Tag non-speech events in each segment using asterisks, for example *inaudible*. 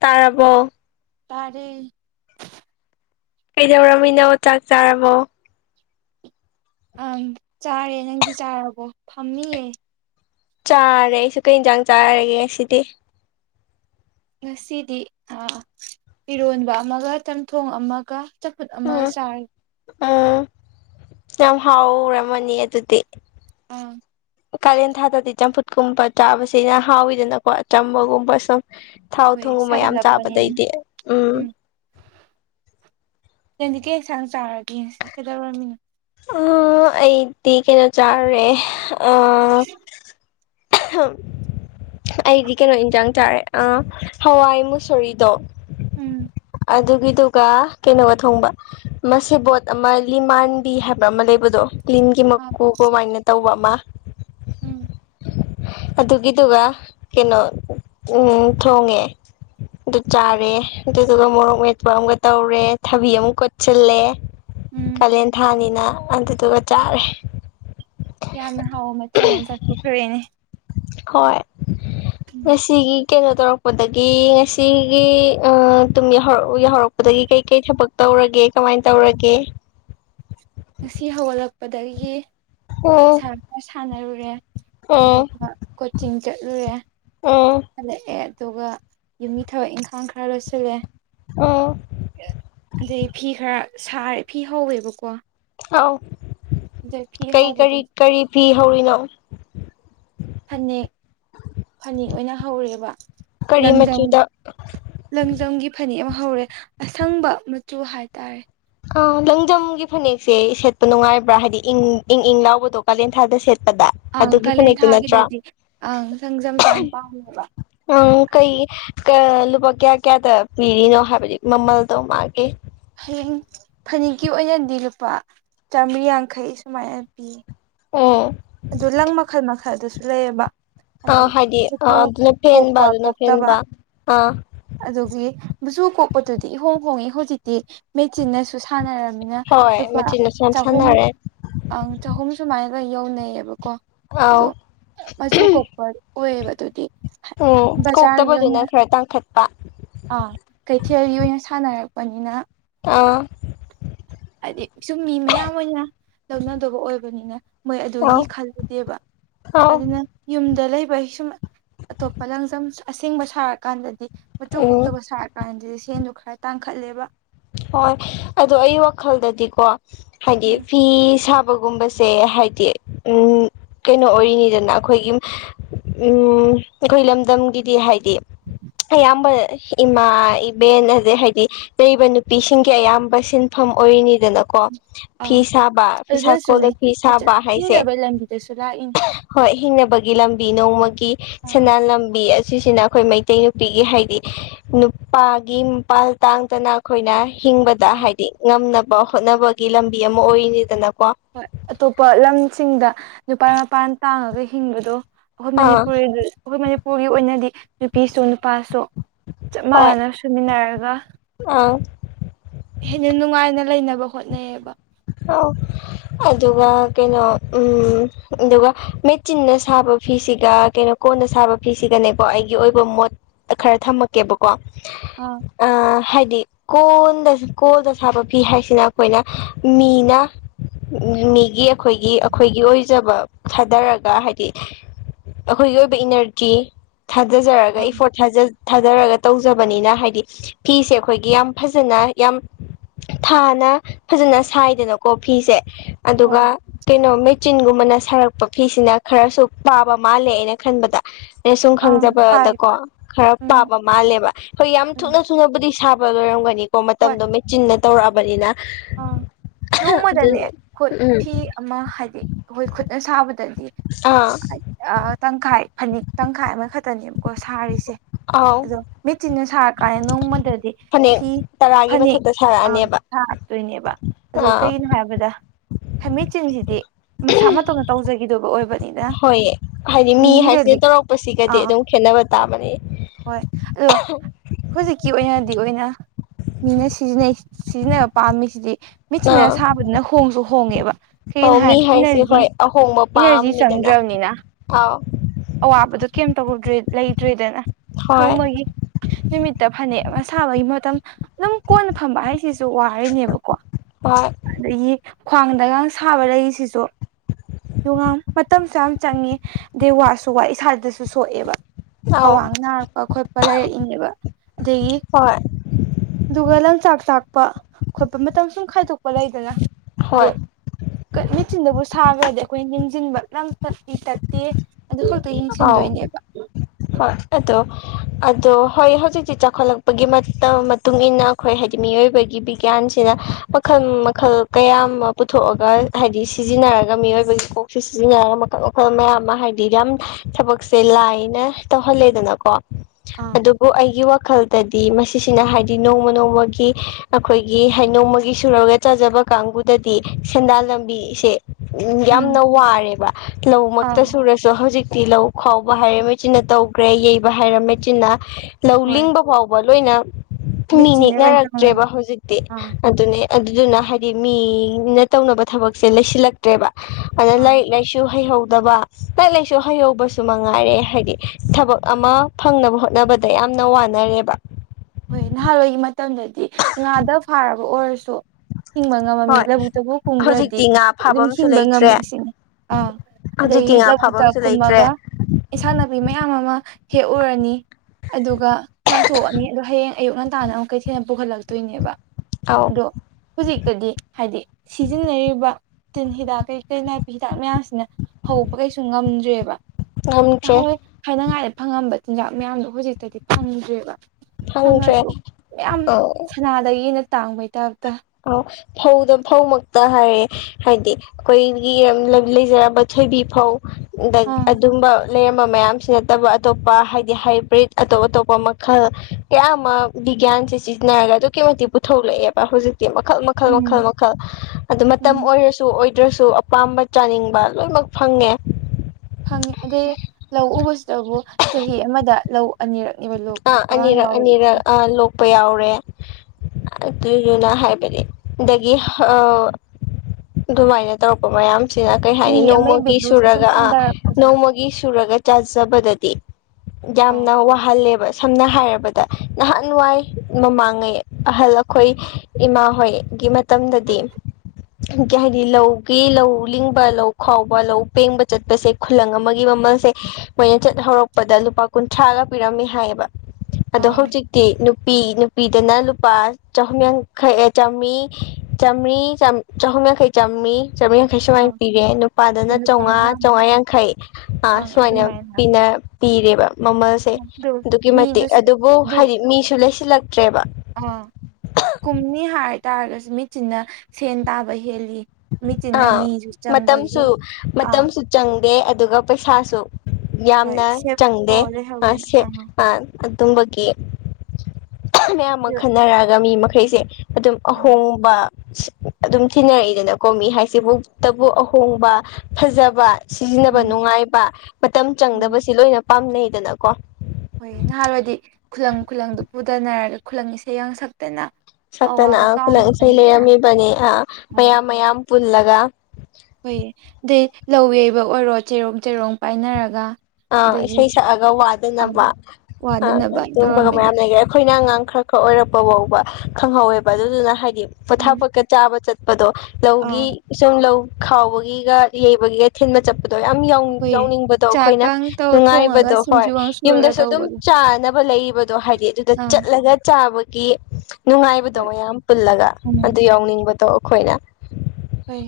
ꯇꯥꯔꯕꯣ ꯇꯥꯔꯦ ꯀꯩꯗꯧꯔꯝꯃꯤꯅꯣ ꯆꯥꯛ ꯆꯥꯔꯕꯣ ꯑꯪ ꯆꯥꯔꯦ ꯅꯪꯗꯤ ꯆꯥꯔꯕꯣ ꯐꯝꯃꯤꯌꯦ ꯆꯥꯔꯦ ꯑꯩꯁꯨ ꯀꯩ ꯍꯦꯟꯖꯥꯡ ꯆꯥꯔꯒꯦ ꯉꯁꯤꯗꯤ ꯉꯁꯤꯗꯤ ꯑꯥ ꯏꯔꯣꯟꯕ ꯑꯃꯒ ꯆꯝꯊꯣꯡ ꯑꯃꯒ ꯆꯝꯐꯨꯠ ꯑꯃꯒ ꯎꯝ ꯆꯥꯔꯦ ꯎꯝ ꯌꯥꯝ ꯍꯥꯎꯔꯝꯃꯅꯤ ꯑꯗꯨꯗꯤ ꯎꯝ ꯀꯥꯂꯦꯟ ꯊꯥꯗꯗꯤ ꯆꯝꯐꯨꯠꯀꯨꯝꯕ ꯆꯥꯕꯁꯤꯅ ꯍꯥꯎꯋꯤꯗꯅꯀꯣ ꯑꯆꯝꯕꯒꯨꯝꯕ ꯁꯨꯝ ꯊꯥꯎ ꯍꯣꯏ ꯊꯨꯝꯒꯨꯝꯕ ꯌꯥꯝ ꯁꯥꯒꯠꯂꯛꯄꯅꯤꯅ ꯆꯥꯕꯗꯩꯗꯤ ꯎꯝ ꯀꯦꯟꯗꯤ ꯀꯩ ꯌꯦꯟꯁꯥꯡ ꯆꯥꯔꯒꯦ ꯁꯤ ꯀꯩꯗꯧꯔꯃꯤꯅꯣ ꯑꯣ ꯑꯩꯗꯤ ꯀꯩꯅꯣ ꯆꯥꯔꯦ *inaudible* ꯑꯍꯝ ꯑꯩꯗꯤ ꯀꯩꯅꯣ ꯏꯟꯖꯥꯡ ꯆꯥꯔꯦ ꯑꯥ ꯍꯋꯥꯏ ꯃꯨꯛꯁꯣꯔꯤꯗꯣ ꯎꯝ ꯑꯗꯨꯒꯤꯗꯨꯒ ꯀꯩꯅꯣꯒ ꯊꯣꯡꯕ ꯃꯁꯤꯕꯣꯠ ꯑꯃ ꯂꯤꯃꯥꯟꯕꯤ ꯍꯥꯏꯕ ꯑꯃ ꯂꯩꯕꯗꯣ ꯂꯤꯟꯒꯤ ꯑꯥ ꯃꯀꯨ ꯀꯣ ꯃꯥꯏꯅ ꯇꯧꯕ ꯑꯃ ꯎꯝ ꯑꯗꯨꯒꯤꯗꯨꯒ ꯀꯩꯅꯣ ꯎꯝ ꯊꯣꯡꯉꯦ ꯑꯗꯨ ꯆꯥꯔꯦ ꯑꯗꯨ ꯑꯗꯨꯒ ꯃꯣꯔꯣꯛ ꯃꯦꯠꯄ ꯑꯃꯒ ꯇꯧꯔꯦ ꯊꯕꯤ ꯑꯃꯨꯛ ꯀꯣꯠꯁꯤꯜꯂꯦ ꯎꯝ ꯀꯥꯂꯦꯟ ꯊꯥꯅꯤꯅ ꯑꯗꯨꯗꯨꯒ ꯆꯥꯔꯦ ꯌꯥꯝꯅ ꯍꯥꯎꯕ ꯃꯊꯦꯜ ꯑꯃ ꯆꯊꯣꯛꯈ꯭ꯔꯦꯅꯦ ꯍꯣꯏ ꯉꯁꯤꯒꯤ ꯀꯩꯅꯣ ꯇꯧꯔꯛꯄꯗꯒꯤ ꯉꯁꯤꯒꯤ ꯑꯝ ꯇꯨꯝꯍꯦꯛꯍꯧꯔꯛ ꯌꯥꯍꯧꯔꯛꯄꯗꯒꯤ ꯀꯩ ꯀꯩ ꯊꯕꯛ ꯇꯧ ꯇꯧꯔꯒꯦ ꯀꯃꯥꯏꯟ ꯇꯧꯔꯒꯦ ꯉꯁꯤ ꯍꯧꯒꯠꯂꯛꯄꯗꯒꯤ ꯎꯝ ꯁꯔꯞ ꯁꯥꯟꯅꯔꯨꯔꯦ ꯎꯝ ꯑꯗꯨꯒ ꯀꯣꯆꯤꯡ ꯆꯠꯂꯨꯔꯦ ꯎꯝ ꯍꯂꯛꯑꯦ ꯑꯗꯨꯒ ꯌꯨꯝꯃꯤ ꯊꯕꯛ ꯏꯪꯈꯥꯡ ꯈꯔ ꯂꯣꯏꯁꯤꯜꯂꯦ ꯎꯝ ꯑꯗꯩ ꯐꯤ ꯈꯔ ꯁꯥꯔꯦ ꯐꯤ ꯍꯧꯋꯦꯕꯀꯣ ꯑꯥꯎ ꯑꯗꯩ ꯐꯤ ꯀꯔꯤ ꯍꯧꯕꯗꯣ ꯀꯔꯤ ꯀꯔꯤ ꯐꯤ ꯍꯧꯧꯔꯤꯅꯣ ꯐꯅꯦꯛ ꯐꯅꯦꯛ ꯑꯣꯏꯅ ꯍꯧꯔꯦꯕ ꯀꯔꯤ ꯂꯪꯖꯝ ꯃꯆꯨꯗ ꯂꯪꯖꯝꯒꯤ ꯐꯅꯦꯛ ꯑꯃ ꯍꯧꯔꯦ ꯑꯁꯪꯕ ꯃꯆꯨ ꯍꯥꯏꯇꯥꯔꯦ ꯑ ꯂꯪꯖꯝꯒꯤ ꯐꯅꯦꯛꯁꯦ ꯁꯦꯠꯄ ꯅꯨꯡꯉꯥꯏꯕ꯭ꯔꯥ ꯍꯥꯏꯗꯤ ꯏꯪ ꯏꯪ ꯏꯪ ꯂꯥꯎꯕꯗꯣ ꯀꯥꯂꯦꯟ ꯊꯥꯗ ꯁꯦꯠ ꯑꯪ ꯀꯥꯂꯦꯟ ꯊꯥꯒꯤꯗꯗꯤ ꯑꯪ ꯁꯪꯖꯝꯁꯦ ꯌꯥꯝ ꯄꯥꯝꯃꯦꯕ ꯎꯪ ꯀꯩ ꯍꯥꯏꯗꯤ ꯂꯨꯄꯥ ꯀꯌꯥ ꯀꯌꯥꯗ ꯄꯤꯔꯤꯅꯣ ꯍꯥꯏꯕꯗꯤ ꯃꯃꯜꯗꯧ ꯃꯥꯒꯦ ꯍꯌꯦꯡ ꯐꯅꯦꯛꯀꯤ ꯑꯣꯏꯅꯗꯤ ꯂꯨꯄꯥ ꯆꯥꯃꯔꯤ ꯌꯥꯡꯈꯩ ꯁꯨꯃꯥꯏꯅ ꯄꯤ ꯑꯣ ꯑꯗꯨ ꯂꯪ ꯃꯈꯜ ꯃꯈꯜꯗꯨꯁꯨ ꯂꯩꯌꯦꯕ ꯑꯥ ꯑꯗꯗꯒꯤ ꯍꯥꯏꯗꯤ ꯑꯥ ꯃꯁꯨ ꯑꯗꯨꯅ ꯐꯦꯟꯕ ꯀꯣꯛꯄ ꯑꯗꯨꯅ ꯈꯣꯛꯇꯕ ꯐꯦꯟꯕ ꯑꯥ ꯑꯗꯨꯒꯤ ꯨꯖꯨ ꯀꯣꯛꯄꯗꯨꯗꯤ ꯏꯍꯣꯡ ꯍꯣꯡꯉꯦ ꯍꯧꯖꯤꯛꯇꯤ ꯃꯦꯆꯤꯟꯅꯁꯨ ꯁꯥꯟꯅꯔꯝꯃꯦ ꯑꯗꯨꯅ ꯍꯣꯏ ꯂꯨꯄꯥ ꯃꯆꯤꯟꯅꯁꯨ ꯌꯥꯝ ꯆꯍꯨꯝꯪ ꯁꯥꯟꯅꯔꯦ ꯆꯍꯨꯝ ꯁꯨꯃꯥꯏꯅꯒ ꯌꯧꯅꯩꯌꯦꯕꯀꯣ ꯀꯣ ꯑꯥꯎ ꯑꯗꯣ ꯃꯆꯨ ꯀꯣꯛꯄ ꯑꯣꯏꯌꯦꯕ ꯑꯗꯨꯗꯤ ꯎꯝ ꯕꯖꯥꯔꯒꯤ ꯑꯣꯏꯅ ꯀꯣꯛꯇꯕꯗꯨꯅ ꯈꯔ ꯇꯥꯡꯈꯠꯄ ꯑꯥ ꯀꯩꯊꯦꯜꯒꯤ ꯑꯣꯏꯅ ꯁꯥꯟꯅꯔꯛꯄꯅꯤꯅ ꯑꯥ ꯍꯥꯏꯗꯤ ꯁꯨꯝ ꯃꯤ ꯃꯌꯥꯝ ꯑꯣꯏꯅ ꯂꯧꯅꯗꯕ ꯑꯣꯏꯕꯅꯤꯅ ꯃꯣꯏ ꯑꯥꯎ ꯑꯗꯨꯒꯤ ꯈꯜꯂꯨꯗꯦꯕ ꯑꯥꯎ ꯑꯗꯨꯅ ꯌꯨꯝꯗ ꯂꯩꯕ ꯁꯨꯝ ꯑꯇꯣꯞꯄ ꯂꯪꯖꯝ ꯑꯁꯦꯡꯕ ꯁꯥꯔꯀꯥꯟꯗꯗꯤ ꯃꯆꯨ ꯎꯝ ꯈꯣꯛꯇꯕ ꯁꯥꯔꯀꯥꯟꯗꯗꯤ ꯏꯦꯟꯗꯨꯣ ꯈꯔ ꯇꯥꯡꯈꯠꯂꯦꯕ ꯍꯣꯏ ꯑꯗꯣ ꯑꯩ ꯋꯥꯈꯜꯗꯗꯤꯀꯣ ꯍꯥꯏꯗꯤ ꯎꯝ ꯐꯤ ꯁꯥꯕ ꯕꯒꯨꯝꯕꯁꯦ ꯍꯥꯏꯗꯤ ꯎꯝ ꯀꯩꯅꯣ ꯑꯣꯏꯔꯤꯅꯤꯗꯅ ꯑꯩꯈꯣꯏꯒꯤ ꯑꯩꯈꯣꯏ ꯂꯝꯗꯝꯒꯤꯗꯤ ꯍꯥꯏꯗꯤ ꯑꯌꯥꯝꯕ ꯏꯃꯥ ꯏꯕꯦꯟ ꯑꯗꯩ ꯍꯥꯏꯗꯤ ꯂꯩꯕ ꯅꯨꯄꯤ ꯅꯨꯄꯤꯁꯤꯡꯒꯤ ꯑꯌꯥꯝꯕ ꯁꯤꯟꯐꯝ ꯑꯣꯏꯔꯤꯅꯤ ꯑꯗꯨꯅꯀꯣ ꯑꯥ ꯐꯤ ꯁꯥꯕ ꯐꯤꯁꯥ ꯀꯣꯜꯂ ꯑꯗꯨꯅꯁꯨꯅꯤ ꯐꯤ ꯁꯥꯕ ꯍꯥꯏꯁꯦ ꯍꯤꯡꯅꯕ ꯂꯝꯕꯤꯗꯁꯨ ꯂꯥꯛꯏꯅꯤ ꯍꯣꯏ ꯍꯤꯡꯅꯕꯒꯤ ꯂꯝꯕꯤ ꯅꯣꯡꯃꯒꯤ ꯑꯥ ꯁꯅꯥꯟ ꯂꯝꯕꯤ ꯁꯤꯁꯤꯅ ꯑꯩꯈꯣꯏ ꯃꯩꯇꯩ ꯅꯨꯄꯤꯒꯤ ꯍꯥꯏꯗꯤ ꯅꯨꯄꯥꯒꯤ ꯃꯄꯥꯜ ꯇꯥꯡꯗꯅ ꯑꯩꯈꯣꯏꯅ ꯍꯤꯡꯕꯗ ꯑꯥ ꯍꯥꯏꯗꯤ ꯉꯝꯅꯕ ꯍꯣꯠꯅꯕꯒꯤ ꯂꯝꯕꯤ ꯑꯃ ꯑꯣꯏꯔꯤꯅꯤꯗꯅ ꯍꯣꯏ ꯑꯇꯣꯞꯄ ꯂꯝꯁꯤꯡꯗ ꯅꯨꯄꯥ ꯃꯄꯥꯟ ꯇꯥꯡꯉꯒ ꯍꯤꯡꯕꯗꯣ ꯑꯩꯈꯣꯏ ꯑꯥ ꯃꯅꯤꯄꯨꯔ ꯑꯩꯈꯣꯏ ꯃꯅꯤꯄꯨꯔꯒꯤ ꯑꯣꯏꯅꯗꯤ ꯅꯨꯄꯤꯁꯨ ꯅꯨꯄꯥꯁꯨ ꯍꯣꯏ ꯃꯥꯅꯅꯁꯨꯃꯤꯅꯔꯒ ꯑꯥ ꯍꯦꯟꯅ ꯅꯨꯡꯉꯥꯏꯅ ꯂꯩꯅꯕ ꯍꯣꯠꯅꯩꯌꯦꯕ ꯑꯥꯎ ꯑꯗꯨꯒ ꯀꯩꯅꯣ ꯎꯝ ꯑꯗꯨꯒ ꯃꯦꯆꯤꯟꯅ ꯁꯥꯕ ꯐꯤꯁꯤꯒ ꯀꯩꯅꯣ ꯀꯣꯟꯅ ꯁꯥꯕ ꯐꯤꯁꯤꯒꯅꯦꯀꯣ ꯑꯩꯒꯤ ꯑꯣꯏꯕ ꯃꯣꯠ ꯈꯔ ꯊꯝꯃꯛꯀꯦꯕꯀꯣ ꯑꯥ ꯑ ꯍꯥꯏꯗꯤ ꯀꯣꯟꯗ ꯀꯣꯜꯗ ꯁꯥꯕ ꯐꯤ ꯍꯥꯏꯁꯤꯅ ꯑꯩꯈꯣꯏꯅ ꯃꯤꯅ ꯃꯤꯒꯤ ꯑꯩꯈꯣꯏꯒꯤ ꯑꯩꯈꯣꯏꯒꯤ ꯑꯣꯏꯖꯕ ꯊꯥꯗꯔꯒ ꯍꯥꯏꯗꯤ ꯑꯩꯈꯣꯏꯒꯤ ꯑꯣꯏꯕ ꯏꯅꯔꯖꯤ ꯊꯥꯖꯖꯔꯒ ꯑꯥ ꯏ ꯐꯣꯔꯠ ꯊꯥꯖ ꯊꯥꯗꯔꯒ ꯇꯧꯖꯕꯅꯤꯅ ꯍꯥꯏꯗꯤ ꯐꯤꯁꯦ ꯑꯩꯈꯣꯏꯒꯤ ꯌꯥꯝ ꯐꯖꯅ ꯌꯥꯝ ꯊꯥꯅ ꯐꯖꯅ ꯁꯥꯏꯗꯅꯀꯣ ꯐꯤꯁꯦ ꯍꯣꯏ ꯑꯗꯨꯒ ꯀꯩꯅꯣ ꯆꯤꯟꯒꯨꯝꯕꯅ ꯁꯥꯔꯛꯄ ꯐꯤꯁꯤꯅ ꯈꯔꯁꯨ ꯄꯥꯕ ꯃꯥꯜꯂꯦ ꯑꯅ ꯈꯟꯕꯗ ꯑ ꯁꯨꯝ ꯑꯥ ꯍꯣꯏ ꯈꯪꯖꯕꯗꯀꯣ ꯈꯔ ꯎꯝ ꯄꯥꯕ ꯃꯥꯜꯂꯦꯕ ꯍꯣꯏ ꯌꯥꯝ ꯎꯝ ꯊꯨꯅ ꯊꯨꯅꯕꯨꯗꯤ ꯁꯥꯕ ꯂꯣꯏꯔꯝꯒꯅꯤꯀꯣ ꯃꯇꯝꯗꯣ ꯃꯦꯆꯤꯟꯅ ꯇꯧꯔꯛꯑꯕꯅꯤꯅ ꯑ ꯑꯗꯨ ꯅꯣꯡꯃꯗꯅꯦ ꯈꯨꯠ ꯎꯝ ꯐꯤ ꯑꯃ ꯍꯥꯏꯗꯤ ꯑꯩꯈꯣꯏ ꯈꯨꯠꯅ ꯁꯥꯕꯗꯗꯤ ꯑꯥ ꯇꯪꯈꯥꯏ ꯐꯅꯤꯦꯛ ꯇꯪꯈꯥꯏ ꯑꯃꯈꯛꯇꯅꯦꯕꯀꯣ ꯁꯥꯔꯤꯁꯦ ꯑꯥꯎ ꯑꯗꯣ ꯃꯦꯆꯤꯟꯗꯨ ꯁꯥꯔꯀꯥꯏ ꯅꯣꯡꯃꯗꯗꯤ ꯐꯅꯦꯛ ꯐꯤ ꯇꯔꯥꯒꯤ ꯐꯅꯦꯛ ꯃꯊꯛꯇ ꯑ ꯁꯥꯔꯛꯑꯅꯦꯕ ꯑ ꯑꯥ ꯀꯒꯤꯅꯣ ꯍꯥꯏꯕꯗ ꯍꯥꯏꯃꯦꯠ ꯆꯁꯤꯗꯤ ꯃꯁꯥ ꯃꯇꯧꯅ ꯇꯧꯖꯒꯦ ꯗ ꯑꯣꯏꯕ ꯍꯣꯏꯑ ꯍꯥꯏꯗꯤ ꯃꯤ ꯍꯥꯏꯁꯤꯅ ꯇꯧꯔꯛꯄꯁꯤꯒꯗꯤ ꯑꯥ ꯑꯗꯨꯝ ꯈꯦꯠꯅꯕ ꯇꯥꯕꯅꯦ ꯍꯣꯏ ꯑꯗꯣ *unintelligible* ꯍꯧꯖꯤꯛꯀꯤ ꯑꯣꯏꯅꯗꯤ ꯑꯣꯏꯅ ꯃꯤꯅ ꯁꯤꯖꯤꯟꯅꯩ ꯁꯤꯖꯤꯟꯅꯕ ꯄꯥꯝꯃꯤꯁꯤꯗꯤ ꯃꯦꯆꯤꯤꯟ ꯑꯥ ꯁꯥꯕꯗꯨꯅ ꯍꯣꯡꯁꯨ ꯍꯣꯡꯉꯦꯕ ꯀꯩꯒꯤꯅꯣ ꯑꯧ ꯃꯤ ꯍꯥꯏꯔꯗꯤ ꯍꯥꯏꯁꯦ ꯏꯅꯔꯖꯤ ꯍꯣꯏ ꯑꯍꯣꯡꯕ ꯏꯅꯔꯖꯤ ꯄꯥꯝꯃꯤꯗꯅ ꯆꯪꯗ꯭ꯔꯕꯅꯤꯅ ꯑꯥꯎ ꯑꯋꯥꯕꯗꯣ ꯀꯩꯝ ꯇꯧꯍꯧꯗ꯭ꯔꯦ ꯂꯩꯇ꯭ꯔꯦꯗꯅ ꯍꯣꯏ ꯅꯣꯡꯃꯒꯤ ꯅꯨꯃꯤꯠꯇ ꯐꯅꯦꯛ ꯁꯕꯍꯤ ꯃ ꯃꯇꯝ ꯑꯗꯨꯝ ꯀꯣꯟꯅ ꯐꯝꯕ ꯍꯥꯏꯁꯤꯁꯨ ꯋꯥꯔꯅꯦꯕꯀꯣ ꯍꯣꯏ ꯑꯗꯒꯤ ꯈ꯭ꯋꯥꯡꯗꯒꯥꯡ ꯁꯥꯕ ꯂꯩꯁꯤꯁꯨ ꯉ ꯃꯇꯝꯁꯨ ꯌꯥꯝ ꯆꯪꯉꯦ ꯑꯗꯩ ꯋꯥꯁꯨ ꯋꯥ ꯏꯁꯥꯗꯁꯨ ꯁꯣꯛꯑꯦꯕ ꯑꯧ ꯈ꯭ꯋꯥꯡ ꯅꯥꯔꯛꯄ ꯈꯣꯠꯄ ꯂꯩꯔꯛꯏꯅꯦꯕ ꯑꯗꯒꯤ ꯍꯣꯏ ꯑꯗꯨꯒ ꯂꯝꯪꯆꯥꯛ ꯆꯥꯛꯄ ꯈꯣꯠꯄ ꯃꯇꯝ ꯁꯨꯝ ꯈꯥꯏꯗꯣꯛꯄ ꯂꯩꯗꯅ ꯍꯣꯏ ꯀ ꯃꯦꯆꯤꯟꯗꯨꯕꯨ ꯁꯥꯈ꯭ꯔꯗꯤ ꯑꯩꯈꯣꯏ ꯅꯤꯡꯁꯤꯡꯟꯕ ꯅꯠꯄꯤ ꯇꯠꯇꯦ ꯑꯗꯨ ꯈꯛꯇ ꯑꯥꯎ ꯌꯦꯡꯁꯤꯟꯗꯣꯏꯅꯦꯕ ꯍꯣꯏꯣ ꯑꯗꯣ ꯍꯣꯏ ꯍꯧꯖꯤꯛꯇꯤ ꯆꯥꯎꯈꯠꯂꯛꯄꯒꯤ ꯃꯇꯨꯡ ꯏꯟꯅ ꯑꯩꯈꯣꯏ ꯍꯥꯏꯗꯤ ꯃꯤꯑꯣꯏꯕꯒꯤ ꯕꯤꯒ꯭ꯌꯥꯟꯁꯤꯅ ꯃꯈꯜ ꯃꯈꯜ ꯀꯌꯥ ꯑꯃ ꯄꯨꯊꯣꯛꯑꯒ ꯍꯥꯏꯗꯤ ꯁꯤꯖꯤꯟꯅꯔꯒ ꯃꯤꯑꯣꯏꯕꯒꯤ ꯀꯣꯛꯁꯤꯦ ꯁꯤꯖꯤꯟꯅꯔ ꯃꯈꯜ ꯃꯈꯜ ꯃꯌꯥꯝ ꯑꯃ ꯍꯥꯏꯗꯤꯔꯤ ꯌꯥꯝ ꯊꯕꯛꯁꯦ ꯂꯥꯏꯅ ꯇꯧꯍꯜꯂꯦꯗꯅꯀꯣ ꯑꯥ ꯑꯗꯨꯕꯨ ꯑꯩꯒꯤ ꯋꯥꯈꯜꯗꯗꯤ ꯃꯁꯤꯁꯤꯅ ꯍꯥꯏꯗꯤ ꯅꯣꯡꯃ ꯅꯣꯡꯃꯒꯤ ꯑꯩꯈꯣꯏꯒꯤ ꯍꯥꯏꯗꯤ ꯅꯣꯡꯃꯒꯤ ꯁꯨꯔꯨꯔꯒ ꯆꯥꯖꯕ ꯀꯥꯡꯕꯨꯗꯗꯤ ꯁꯦꯟꯗꯥꯟ ꯂꯝꯕꯤꯁꯦ ꯎꯝ ꯌꯥꯝꯅ ꯋꯥꯔꯦꯕ ꯂꯧꯃꯛꯇ ꯑꯥ ꯁꯨꯔꯁꯨ ꯍꯧꯖꯤꯛ ꯇꯤ ꯂꯧ ꯈꯥꯎꯕ ꯍꯥꯏꯔꯦ ꯃꯦꯆꯤꯟꯅ ꯇꯧꯈ꯭ꯔꯦ ꯌꯩꯕ ꯍꯥꯏꯔ ꯃꯦꯆꯤꯟꯅ ꯂꯧ ꯍꯣꯏ ꯂꯤꯡꯕ ꯐꯥꯎꯕ ꯂꯣꯏꯅ ꯃꯤ ꯃꯦꯆꯤꯟꯅ ꯂꯣꯏ ꯇꯧꯅꯔꯦ ꯅꯦꯛꯅꯔꯛꯇ꯭ꯔꯦꯕ ꯍꯧꯖꯤꯛꯇꯤ ꯑꯥ ꯑꯗꯨꯅꯦ ꯑꯗꯨꯗꯨꯅ ꯍꯥꯏꯗꯤ ꯃꯤꯅ ꯇꯧꯅꯕ ꯊꯕꯛꯁꯦ ꯂꯩꯁꯤꯜꯂꯛꯇ꯭ꯔꯦꯕ ꯑꯗ ꯑꯥ ꯂꯥꯏꯔꯤꯛ ꯂꯥꯏꯁꯨ ꯍꯩꯍꯧꯗꯕ ꯂꯥꯏꯔꯤꯛ ꯂꯥꯏꯁꯨ ꯁꯨ ꯍꯩꯍꯧꯕꯁꯨ ꯃꯉꯥꯏꯔꯦ ꯍꯥꯏꯗꯤ ꯊꯕꯛ ꯑꯃ ꯐꯪꯅꯕ ꯍꯣꯠꯅꯕꯗ ꯌꯥꯝꯅ ꯋꯥꯅꯔꯦꯕ ꯍꯣꯏ ꯅꯍꯥꯟꯋꯥꯏꯒꯤ ꯃꯇꯝꯗꯗꯤ ꯉꯥꯗ ꯐꯥꯔꯕ ꯑꯣꯏꯔꯁꯨ ꯍꯤꯡꯕ ꯉꯝꯃꯝꯃꯤ ꯍꯣꯏ ꯂꯕꯨꯨꯛꯇꯕꯨ ꯀꯨꯝꯈ꯭ꯔꯗꯤ ꯍꯧꯖꯤꯛꯇꯤ ꯉꯥ ꯑꯗꯨꯝ ꯐꯥꯐꯝꯁꯨ ꯍꯤꯡꯕ ꯉꯝꯃꯤ ꯂꯩꯇ꯭ꯔꯦ ꯁꯤꯅꯤ ꯑꯥ ꯍꯧꯖꯤꯛꯇꯤ ꯑꯗꯒꯤ ꯉꯥ ꯂꯕꯨꯛꯇ ꯐꯥꯐꯝꯁꯨ ꯂꯩꯇ꯭ꯔꯦ ꯀꯨꯝꯃꯒ ꯏꯟꯁꯥꯡ ꯅꯄꯤ ꯃꯌꯥꯝ ꯑꯃ ꯍꯦꯛꯎꯔꯅꯤ ꯑꯗꯨꯒ ꯆꯥꯝꯊꯣꯛꯑꯅꯤ ꯍꯌꯦꯡ ꯑꯌꯨꯛ ꯉꯟꯇꯥꯅ ꯑꯃꯨꯛ ꯀꯩꯊꯦꯟ ꯄꯨꯈꯠꯂꯛꯇꯣꯏꯅꯦꯕ ꯑꯧ ꯑꯗꯣ ꯍꯨꯖꯤꯛꯇꯗꯤ ꯍꯥꯏꯗꯤ ꯁꯤꯖꯤꯟꯅꯔꯤꯕ ꯇꯤꯟ ꯍꯤꯗꯥꯛ ꯀꯩꯀꯩ ꯅꯥꯄꯤ ꯍꯤꯗꯥꯛ ꯃꯌꯥꯝꯁꯤꯅ ꯍꯧꯕ ꯀꯩꯁꯨ ꯉꯝꯗ꯭ꯔꯦꯕ ꯉꯝꯗ꯭ꯔꯦ ꯅꯍꯥꯟꯋꯥꯏ ꯊꯥꯏꯅꯉꯥꯏꯗ ꯐꯪꯉꯝꯕ ꯆꯤꯟꯖꯥꯛ ꯃꯌꯥꯝꯗꯣ ꯍꯧꯖꯤꯛꯇꯗꯤ ꯐꯪꯗ꯭ꯔꯦꯕ ꯐꯪꯗ꯭ꯔꯦ ꯐꯪꯉꯁꯨ ꯃꯌꯥꯝ ꯁꯅꯥꯗꯒꯤ ꯍꯟꯅ ꯇꯥꯡꯕꯩꯇꯥꯕꯇ ꯑꫭ ꯐꯧꯗ ꯐꯧ ꯃꯛꯇ ꯍꯥꯏꯔꯦ ꯍꯥꯏꯗꯤ ꯑꯩꯈꯣꯏꯒꯤ ꯂꯩꯖꯔꯝꯕ ꯊꯣꯏꯕꯤ ꯐꯧ ꯑꯥ ꯑꯗꯨꯝꯕ ꯂꯩꯔꯝꯕ ꯃꯌꯥꯝꯁꯤ ꯅꯠꯇꯕ ꯑꯇꯣꯞꯄ ꯍꯥꯏꯗꯤ ꯍꯥꯏꯕ꯭ꯔꯤꯠ ꯑꯇꯣꯞ ꯑꯇꯣꯞꯄ ꯃꯈꯜ ꯀꯌꯥ ꯑꯃ ꯒ꯭ꯌꯥꯟꯁꯦ ꯁꯤꯖꯤꯟꯅꯔꯒ ꯑꯗꯨꯛꯀꯤ ꯃꯇꯤꯛ ꯄꯨꯊꯣꯛꯂꯛꯑꯦꯕ ꯍꯧꯖꯤꯛ ꯃꯈꯜ ꯃꯈꯜ ꯎꯝ ꯃꯈꯜ ꯃꯈꯜ ꯑꯗꯨ ꯃꯇꯝ ꯎꯝ ꯑꯣꯏꯔꯁꯨ ꯑꯣꯏ ꯗ꯭ꯔꯁꯨ ꯑꯄꯥꯝꯕ ꯆꯥꯅꯤꯡꯕ ꯂꯣꯏꯅꯃꯛ ꯐꯪꯉꯦ ꯐꯪꯉꯤ ꯑꯗꯩ ꯂꯧ ꯎꯕꯁꯤꯇꯕꯨ ꯆꯍꯤ ꯑꯃꯗ ꯂꯧ ꯑꯅꯤꯔꯛ ꯑꯥ ꯑꯅꯤꯔ ꯑꯅꯤꯔ ꯑ ꯂꫭꯛ ꯛꯄꯥ ꯌꯥꯎꯔꯦ ꯑꯗꯨꯗꯨꯅ ꯍꯥꯏꯕꯗꯤ ꯑꯗꯒꯤ ꯑꯗꯨꯃꯥꯏꯅ ꯇꯧꯔꯛꯄ ꯃꯥꯏꯌꯥꯝ ꯁꯤꯅ ꯀꯩ ꯃꯤ ꯍꯥꯏꯅꯤ ꯑꯃꯒꯤ ꯅꯣꯡꯃꯒꯤ ꯚꯦꯂꯨꯁꯦ ꯁꯨꯝ ꯁꯨꯔꯒ ꯑꯥ ꯍꯟꯊꯔꯛꯄꯁꯦ ꯅꯣꯡꯃꯒꯤ ꯁꯨꯔꯒ ꯆꯥꯖꯕꯗꯗꯤ ꯑꯥ ꯌꯥꯝꯅ ꯋꯥꯍꯟꯂꯦꯕ ꯁꯝꯅ ꯍꯥꯏꯔꯕꯗ ꯅꯍꯥꯟꯋꯥꯏ ꯃꯃꯥꯡꯉꯩ ꯑꯍꯜ ꯑꯩꯈꯣꯏ ꯏꯃꯥ ꯍꯣꯏ ꯒꯤ ꯃꯇꯝꯗꯗꯤ ꯍꯥꯏꯗꯤ ꯂꯧꯒꯤ ꯂꯧ ꯂꯤꯡꯕ ꯂꯧ ꯈꯥꯎꯕ ꯂꯧ ꯄꯦꯡꯕ ꯆꯠꯄꯁꯦ ꯈꯨꯂꯪ ꯑꯃꯒꯤ ꯃꯃꯜꯁꯦ ꯃꯣꯏꯅ ꯆꯠ ꯍꯧꯔꯛꯄꯗ ꯂꯨꯄꯥ ꯀꯨꯟꯊ꯭ꯔꯥꯒ ꯄꯤꯔꯝꯃꯦ ꯍꯥꯏꯌꯦꯕ ꯑꯗꯣ ꯑꯥ ꯍꯧꯖꯤꯛꯇꯤ ꯅꯨꯞ ꯅꯨꯄꯤ ꯅꯨꯄꯤꯗꯅ ꯂꯨꯄꯥ ꯆꯍꯨꯝ ꯌꯥꯡꯈꯩ ꯑ‌ꯦ ꯆꯔꯤ ꯆꯥꯝꯔꯤ ꯆꯍꯨꯝ ꯆꯪꯈꯩ ꯆꯝꯃꯔꯤ ꯆꯥꯝꯔꯤ ꯌꯥꯡꯈꯩ ꯁꯨꯃꯥꯏꯅ ꯑꯥ ꯄꯤꯔꯦ ꯑꯗꯨ ꯅꯨꯄꯥꯗꯅ ꯅꯨꯄꯥꯗꯨꯅ ꯆꯥꯝꯃꯉꯥ ꯑꯃꯨꯛ ꯆꯥꯝꯃꯉꯥ ꯌꯥꯡꯈꯩ ꯑꯪ ꯁꯨꯃꯥꯏꯅ ꯑꯗꯨꯃꯥꯏꯅ ꯄꯤꯅ ꯍꯥꯞꯄꯦ ꯄꯤꯔꯦꯕ ꯃꯃꯜꯁꯦ ꯑꯗꯨ ꯑꯗꯨꯀꯤ ꯃꯇꯤꯛ ꯃꯤꯗꯨꯁꯨ ꯑꯗꯨꯕꯨ ꯍꯥꯏꯗꯤ ꯃꯤꯁꯨ ꯂꯩꯁꯤꯜꯂ ꯎꯝ ꯀꯨꯝꯅꯤ ꯍꯥꯏꯇꯥꯥꯔꯒꯁꯨ ꯃꯤꯠꯆꯤꯟꯅ ꯁꯦꯟ ꯇꯥꯕ ꯍꯦꯜꯂꯤ ꯃꯦꯆꯤꯟꯅ ꯑꯥ ꯃꯤꯁꯨ ꯆꯪꯕꯒꯤ ꯃꯇꯝꯁꯨ ꯑꯪ ꯃꯇꯝꯁꯨꯨ ꯆꯪꯗꯦ ꯑꯗꯨꯒ ꯄꯩꯁꯥꯁꯨ ꯍꯣꯏ ꯌꯥꯝꯅ ꯁꯦꯞ ꯆꯪꯗꯦ ꯇꯧꯔ ꯂꯩꯍꯧꯋꯦꯅ ꯑꯪ ꯑꯗꯨꯝꯕꯒꯤ ꯃꯌꯥꯝ ꯑꯃ ꯈꯟꯅꯔꯛꯑꯒ ꯃꯤ ꯃꯈꯩꯁꯦ ꯑꯗꯨꯝ ꯑꯪ ꯑꯍꯣꯡꯕ ꯑꯗꯨꯝ ꯊꯤꯅꯔꯛꯏꯗꯅ ꯀꯣꯃꯤ ꯍꯥꯏꯁꯤꯕꯨꯛꯇꯕꯨ ꯑꯍꯣꯡꯕ ꯐꯖꯕ ꯁꯤꯖꯤꯟꯅꯕ ꯎꯝ ꯅꯨꯡꯉꯥꯏꯕ ꯃꯇꯝ ꯎꯝ ꯆꯪꯗꯕꯁꯤ ꯂꯣꯏꯅ ꯄꯥꯝꯅꯩꯗꯅꯀꯣ ꯍꯣꯏ ꯅꯍꯥꯟꯋꯥꯏꯗꯤ ꯈꯨꯂꯪ ꯈꯨꯂꯪꯗꯨ ꯄꯨꯗꯅꯔꯒ ꯈꯨꯂꯪ ꯏꯁꯩ ꯌꯥꯡ ꯁꯛꯇꯅ ꯁꯛꯇꯅ ꯑꯋꯥꯕ ꯑ ꯈꯨꯂꯪ ꯏꯁꯩ ꯀꯥꯎꯅꯕꯅꯤꯅ ꯂꯩꯔꯝꯃꯤꯕꯅꯤ ꯑ ꯃꯌꯥꯝ ꯃꯌꯥꯝ ꯄꯨꯜꯂꯒ ꯍꯣꯏꯌꯦ ꯑꯗꯩ ꯂꯧ ꯌꯩꯕ ꯑꯣꯏꯔꯣ ꯆꯦꯔꯣꯡ ꯆꯦꯔꯣꯡ ꯄꯥꯏꯅꯔꯒ ꯑꯥ ꯑꯗꯒꯤ ꯏꯁꯩ ꯁꯛꯑꯒ ꯋꯥꯗꯅꯕ ꯑꯥ ꯑ ꯋꯥꯗꯅꯕ ꯑꯗꯨꯝꯕꯒ ꯇꯧꯔꯝꯃꯤꯅꯤ ꯃꯌꯥꯝ ꯂꯩꯈ꯭ꯔꯦ ꯑꯩꯈꯣꯏꯅ ꯑꯉꯥꯡ ꯈꯔ ꯈꯔ ꯑꯣꯏꯔꯛꯄ ꯐꯥꯎꯕ ꯈꯪꯍꯧꯋꯦꯕ ꯑꯗꯨꯗꯨꯅ ꯍꯥꯏꯗꯤ ꯄꯣꯊꯥ ꯎꯝ ꯄꯣꯠꯀ ꯆꯥꯕ ꯆꯠꯄꯗꯣ ꯂꯧꯒꯤ ꯑꯥ ꯁꯨꯝ ꯂꯧ ꯈꯥꯎꯕꯒꯤꯒ ꯌꯩꯕꯒꯤꯒ ꯊꯤꯟꯕ ꯆꯠꯄ ꯑꯗꯣ ꯌꯥꯝ ꯑꯩꯈꯣꯏ ꯌꯥꯎꯅꯤꯡꯕꯗꯣ ꯑꯩꯈꯣꯏꯅ ꯆꯥꯛꯀ ꯇꯧ ꯊꯣꯡꯉꯒ ꯅꯨꯡꯉꯥꯏꯕꯗꯣ ꯍꯣꯏ ꯁꯤꯡꯖꯨꯒ ꯁꯨꯔꯒ ꯌꯨꯝꯗꯁꯨ ꯑꯗꯨꯝ ꯇꯧꯕꯗꯣ ꯆꯥꯅꯕ ꯂꯩꯔꯤꯕꯗꯣ ꯍꯥꯏꯗꯤ ꯑꯗꯨꯗ ꯑꯥ ꯆꯠꯂꯒ ꯆꯥꯕ ꯅꯨꯡꯉꯥꯏꯕꯗꯣ ꯍꯣꯏ ꯃꯌꯥꯝ ꯄꯨꯜꯂꯒ ꯎꯝ ꯑꯗꯨ ꯌꯥꯎꯅꯤꯡꯕꯗꯣ ꯑꯩꯈꯣꯏꯅ ꯍꯣꯏ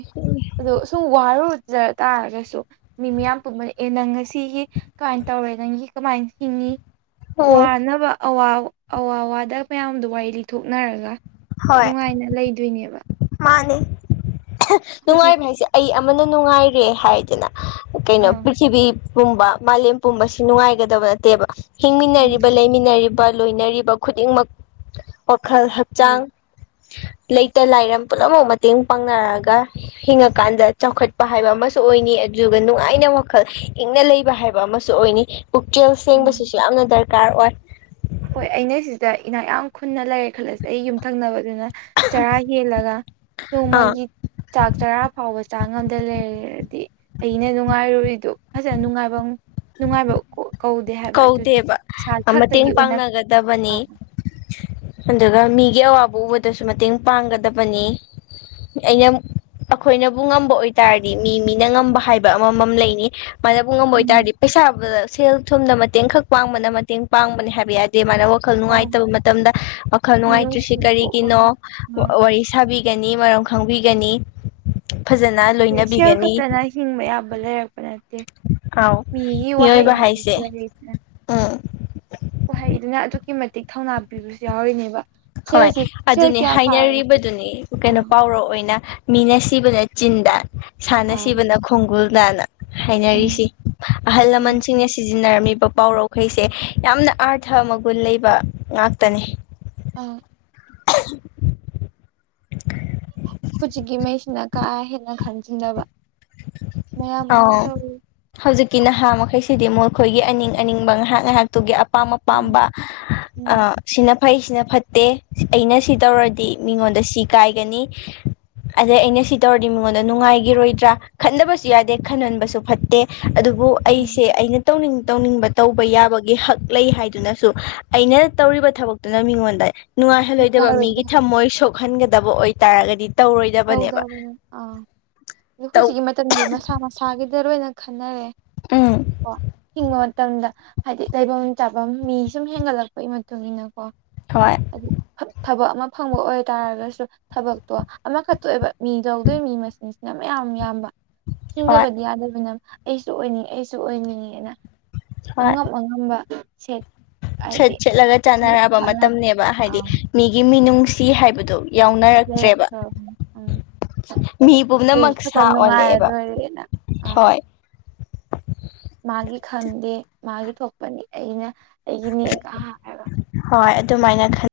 ꯑꯣ ꯁꯨꯝ ꯋꯥꯔꯨ ꯖ ꯇꯥꯔꯒꯁꯨ ꯃꯤ ꯃꯤꯌꯥꯝ ꯄꯨꯟꯕꯂ ꯑꯦ ꯅꯪ ꯉꯁꯤꯒꯤ ꯀꯃꯥꯏꯅ ꯇꯧꯔꯦ ꯅꯪꯒꯤ ꯀꯃꯥꯏꯅ ꯍꯤꯡꯉꯤ ꯎꯝ ꯋꯥꯅꯕ ꯑꯋꯥ ꯑꯋꯥꯋꯥꯗ ꯃꯌꯥꯝꯗ ꯋꯥꯔꯤ ꯂꯤꯊꯣꯛꯅꯔꯒ ꯅꯨꯡꯉꯥꯏꯅ ꯂꯩꯗꯣꯏꯅꯦꯕ ꯃꯥꯅꯦ ꯍꯧꯖꯤꯛ ꯅꯨꯡꯉꯥꯏꯕ ꯍꯥꯏꯁꯦ ꯑꯩ ꯑꯃꯅ ꯅꯨꯡꯉꯥꯏꯔꯦ ꯍꯥꯏꯗꯅ ꯀꯩꯅꯣ ꯑꯥ ꯄ꯭ꯔꯤꯊꯤꯕꯤ ꯄꯨꯝꯕ ꯃꯥꯂꯦꯝ ꯄꯨꯝꯕꯁꯤ ꯅꯨꯡꯉꯥꯏꯒꯗꯕ ꯅꯠꯇꯦꯕ ꯎꯝ ꯍꯤꯡꯃꯤꯟꯅꯔꯤꯕ ꯂꯩꯃꯤꯟꯅꯔꯤꯕ ꯂꯣꯏꯅꯔꯤꯕ ꯈꯨꯗꯤꯡꯃꯛ ꯈꯜ ꯍꯣꯏ ꯍꯛꯆꯥꯡ ꯂꯩꯇ ꯂꯥꯏꯔ ꯄꯨꯝꯅꯃꯛ ꯃꯇꯦꯡ ꯄꯥꯡꯅꯔꯒ ꯍꯤꯡꯉꯀꯥꯟꯗ ꯆꯥꯎꯈꯠꯄ ꯍꯥꯏꯕ ꯑꯃꯁꯨ ꯑꯣꯏꯅꯤ ꯑꯗꯨꯒ ꯅꯨꯡꯉꯥꯏꯅꯕ ꯃꯈꯜ ꯏꯪꯅ ꯂꯩꯕ ꯍꯥꯏꯕ ꯑꯃꯁꯨ ꯑꯣꯏꯅꯤ ꯄꯨꯛꯆꯦꯜ ꯎꯝ ꯁꯦꯡꯕꯁꯤꯁꯨ ꯌꯥꯝꯅ ꯗꯔꯀꯥꯔ ꯑꯣꯏ ꯍꯣꯏ ꯑꯩꯅ ꯁꯤꯗ ꯏꯅꯥ ꯌꯥꯝ ꯈꯨꯟꯅ ꯂꯩꯔꯦ ꯈꯜꯂꯁꯦ ꯑꯩ ꯌꯨꯝꯊꯪꯅꯕꯗ ꯑꯗꯨꯅ ꯆꯔꯥ ꯍꯦꯜꯂꯒ ꯑꯥ ꯅꯣꯡꯃꯒꯤ ꯆꯥꯛ ꯆꯔꯥ ꯐꯥꯎꯕ ꯆꯥꯡ ꯑꯝꯗ ꯂꯩꯔꯗꯤ ꯑꯩꯅ ꯅꯨꯡꯉꯥꯏꯔꯨꯔꯤꯗꯣ ꯐꯖꯅ ꯅꯨꯡꯉꯥꯏꯕ ꯅꯨꯡꯉꯥꯏꯕꯣ ꯀꯧꯗꯦ ꯍꯥꯏꯕ ꯑꯗꯨꯗꯤ ꯀꯧꯗꯦꯕ ꯏꯁꯥ ꯈ ꯃꯇꯦꯡ ꯄꯥꯡꯅꯒꯗꯕꯅꯤ ꯑꯗꯨꯒ ꯃꯤ ꯒꯤ ꯑꯋꯥꯕ ꯎꯕꯗꯁꯨ ꯃꯇꯦꯡ ꯄꯥꯡꯒꯗꯕꯅꯤ ꯑꯩꯅ ꯑꯩꯈꯣꯏꯅꯕꯨ ꯉꯝꯕ ꯑꯣꯏꯇꯥꯔꯗꯤ ꯃꯤ ꯃꯤꯅ ꯉꯝꯕ ꯍꯥꯏꯕ ꯑꯃꯃꯝ ꯂꯩꯅꯤ ꯃꯥꯏꯅꯕꯨ ꯉꯝꯕ ꯑꯣꯏꯇꯥꯥꯔꯗꯤ ꯄꯩꯁꯥ ꯁꯦꯜ ꯊꯨꯝꯗ ꯃꯇꯦꯡ ꯈꯛ ꯄꯥꯡꯕꯅ ꯃꯇꯦꯡ ꯄꯥꯡꯕꯅꯦ ꯍꯥꯏꯕ ꯌꯥꯏꯔꯦ ꯃꯅ ꯋꯥꯈꯜ ꯎꯝ ꯅꯨꯡꯉꯥꯏꯇꯕ ꯃꯇꯝꯗ ꯋꯥꯈꯜ ꯅꯨꯡꯉꯥꯏꯇ꯭ꯔꯤꯁꯤ ꯃꯤꯅꯨꯡꯁꯤ ꯄꯣꯛꯑꯒ ꯀꯔꯤꯒꯤꯅꯣ ꯋꯥꯔꯤ ꯁꯥꯕꯤ ꯒꯅꯤ ꯃꯔꯝ ꯈꯪꯕꯤꯒꯅꯤ ꯐꯖꯅ ꯁꯦꯜ ꯂꯣꯏꯅꯕꯤꯒꯅꯤ ꯈꯛꯇꯅ ꯍꯤꯡꯕ ꯌꯥꯕ ꯂꯩꯔꯛꯄ ꯅꯠꯇꯦ ꯑꯥꯎ ꯃꯤꯒꯤ ꯋꯥꯍꯩ ꯃꯤꯑꯣꯏꯕ ꯍꯥꯏꯕꯁꯨ ꯍꯥꯏꯁꯦ ꯂꯩꯗꯅ ꯎꯝ ꯍꯍꯩ ꯑꯗꯨꯅ ꯑꯗꯨꯛꯀꯤ ꯃꯇꯤꯛ ꯊꯧꯅꯥ ꯄꯤꯕꯁꯨ ꯌꯥꯎꯔꯤꯅꯦꯕ ꯍꯣꯏ ꯁꯦꯜꯁꯤ ꯁꯦꯜ ꯑꯗꯨꯅꯦ ꯀꯌꯥ ꯐꯥꯔꯁꯨ ꯍꯥꯏꯅꯔꯤꯕꯗꯨꯅꯤ ꯀꯩꯅꯣ ꯑꯥ ꯄꯥꯎꯔ ꯑꯣꯏꯅ ꯃꯤꯅ ꯁꯤꯕꯅ ꯆꯤꯟꯗꯥ ꯁꯥꯟꯅ ꯑꯥ ꯁꯤꯕꯅ ꯈꯣꯡꯒꯨꯜ ꯅꯥꯅ ꯍꯥꯏꯅꯔꯤꯁꯤ ꯎꯝ ꯑꯍꯜ ꯎꯝ ꯂꯃꯟꯁꯤꯡꯅ ꯁꯤ ꯁꯤꯖꯤꯟꯅꯔꯝꯃꯤꯕ ꯄꯥꯎꯔꯧꯈꯩꯁꯦ ꯌꯥꯝꯅ ꯑꯥꯔꯊ ꯃꯒꯨꯟ ꯂꯩꯕ ꯉꯥꯛꯇꯅꯤ ꯑ *inaudible* ꯍꯧꯖꯤꯛꯀꯤꯉꯩꯁꯤꯅ ꯀꯥ ꯍꯦꯟꯅ ꯈꯟꯖꯤꯟꯅꯕ ꯃꯌꯥꯝ ꯑꯃ ꯇꯧꯋꯤ ꯀꯤ ꯅꯍꯥ ꯃꯈꯩꯁꯤꯗꯤ ꯃꯈꯣꯏꯒꯤ ꯑꯅꯤꯡ ꯑꯅꯤꯡꯕ ꯉꯥꯏꯍꯥꯛ ꯉꯥꯏꯍꯥꯛꯇꯨꯒꯤ ꯑꯄꯥꯝ ꯑꯪ ꯑꯄꯥꯝꯕ ꯎꯝ ꯁꯤꯅ ꯐꯩꯁꯤꯅ ꯐꯠꯇꯦ ꯑꯩꯅ ꯁꯤ ꯇꯧꯔꯗꯤ ꯃꯤꯉꯣꯟꯗ ꯁꯤ ꯀꯥꯏꯒꯅꯤ ꯑꯗꯩ ꯑꯩꯅ ꯁꯤ ꯇꯧꯔꯗꯤ ꯃꯤꯉꯣꯟꯗ ꯅꯨꯡꯉꯥꯏꯈꯤꯔꯣꯏꯗ꯭ꯔꯥ ꯈꯟꯗꯕꯁꯨ ꯌꯥꯗꯦ ꯈꯟꯍꯟꯕꯁꯨ ꯐꯠꯇꯦ ꯑꯗꯨꯕꯨ ꯑꯩꯁꯦ ꯑꯩꯅ ꯇꯧꯅꯤꯡ ꯇꯧꯅꯤꯡꯕ ꯇꯧꯕ ꯌꯥꯕꯒꯤ ꯍꯛ ꯂꯩ ꯍꯥꯏꯗꯨꯅꯁꯨ ꯑꯩꯅ ꯇꯧꯔꯤꯕ ꯊꯕꯛꯇꯨꯅ ꯃꯤꯉꯣꯟꯗ ꯅꯨꯡꯉꯥꯏꯍꯜꯂꯣꯏꯗꯕ ꯃꯤꯒꯤ ꯅꯨꯡꯉꯥꯏꯔꯣꯏꯗꯕꯅꯤ ꯊꯃꯣꯏ ꯁꯣꯛꯍꯟꯒꯗꯕ ꯑꯣꯏꯇꯥꯔꯒꯗꯤ ꯇꯧꯔꯣꯏꯗꯕꯅꯦꯕ ꯆꯗꯕ ꯇꯧ ꯑꯖꯤ ꯃꯇꯝꯗꯤ ꯃꯁꯥ ꯃꯁꯥꯒꯤꯗ ꯂꯣꯏꯅ ꯈꯟꯅꯔꯦ ꯎꯝ ꯀꯣ ꯍꯤꯡꯕ ꯃꯇꯝꯗ ꯍꯥꯏꯗꯤ ꯂꯩꯐꯝ ꯆꯥꯐꯝ ꯃꯤ ꯁꯨꯝ ꯍꯦꯟꯒꯠꯂꯛꯄꯒꯤ ꯃꯇꯨꯡ ꯏꯟꯅ ꯀꯣ ꯍꯣꯏ ꯍꯥꯏ ꯊꯕꯛ ꯑꯃ ꯐꯪꯕ ꯑꯣꯏꯇꯥꯔꯒꯁꯨ ꯊꯕꯛꯇꯣ ꯑꯃꯈꯛꯇ ꯑꯣꯏꯑꯕ ꯃꯤꯗꯧꯗꯣꯏꯕ ꯃꯤ ꯃꯁꯤꯡꯁꯤꯅ ꯃꯌꯥꯝ ꯌꯥꯝꯕ ꯍꯣꯏ ꯍꯤꯡꯗꯕꯗꯤ ꯌꯥꯗꯕꯅ ꯑꯩꯁꯨ ꯑꯣꯏꯅꯤꯡꯉꯤ ꯑꯩꯁꯨ ꯑꯣꯏꯅꯤꯡꯉꯦꯅ ꯍꯣꯏ ꯑꯉꯝ ꯑꯉꯝꯕ ꯁꯦꯠ ꯍꯥꯏꯗꯤ ꯁꯦꯠ ꯁꯦꯠꯂꯒ ꯆꯦꯒ ꯆꯥꯅꯔꯛꯑꯕ ꯆꯥꯟꯅ ꯃꯇꯝꯅꯦꯕ ꯍꯥꯏꯗꯤ ꯃꯤꯒꯤ ꯃꯤꯅꯨꯡꯁꯤ ꯍꯥꯏꯕꯗꯣ ꯌꯥ ꯎꯝ ꯃꯤ ꯑꯩ ꯄꯨꯝꯅꯃꯛ ꯈꯇ ꯁꯥ ꯅꯨꯡꯉꯥꯏꯔ ꯑꯣꯜꯂꯛꯑꯦꯕ ꯂꯣꯏꯔꯦꯅ ꯑꯥ ꯍꯣꯏ ꯃꯥꯒꯤ ꯈꯪꯗꯦ ꯃꯥꯒꯤ ꯊꯣꯛꯄꯅꯤ ꯑꯩꯅ ꯑꯩꯒꯤꯅꯦꯒ ꯍꯥꯏꯔꯒ ꯍꯣꯏ ꯑꯗꯨꯃꯥꯏꯅ ꯈ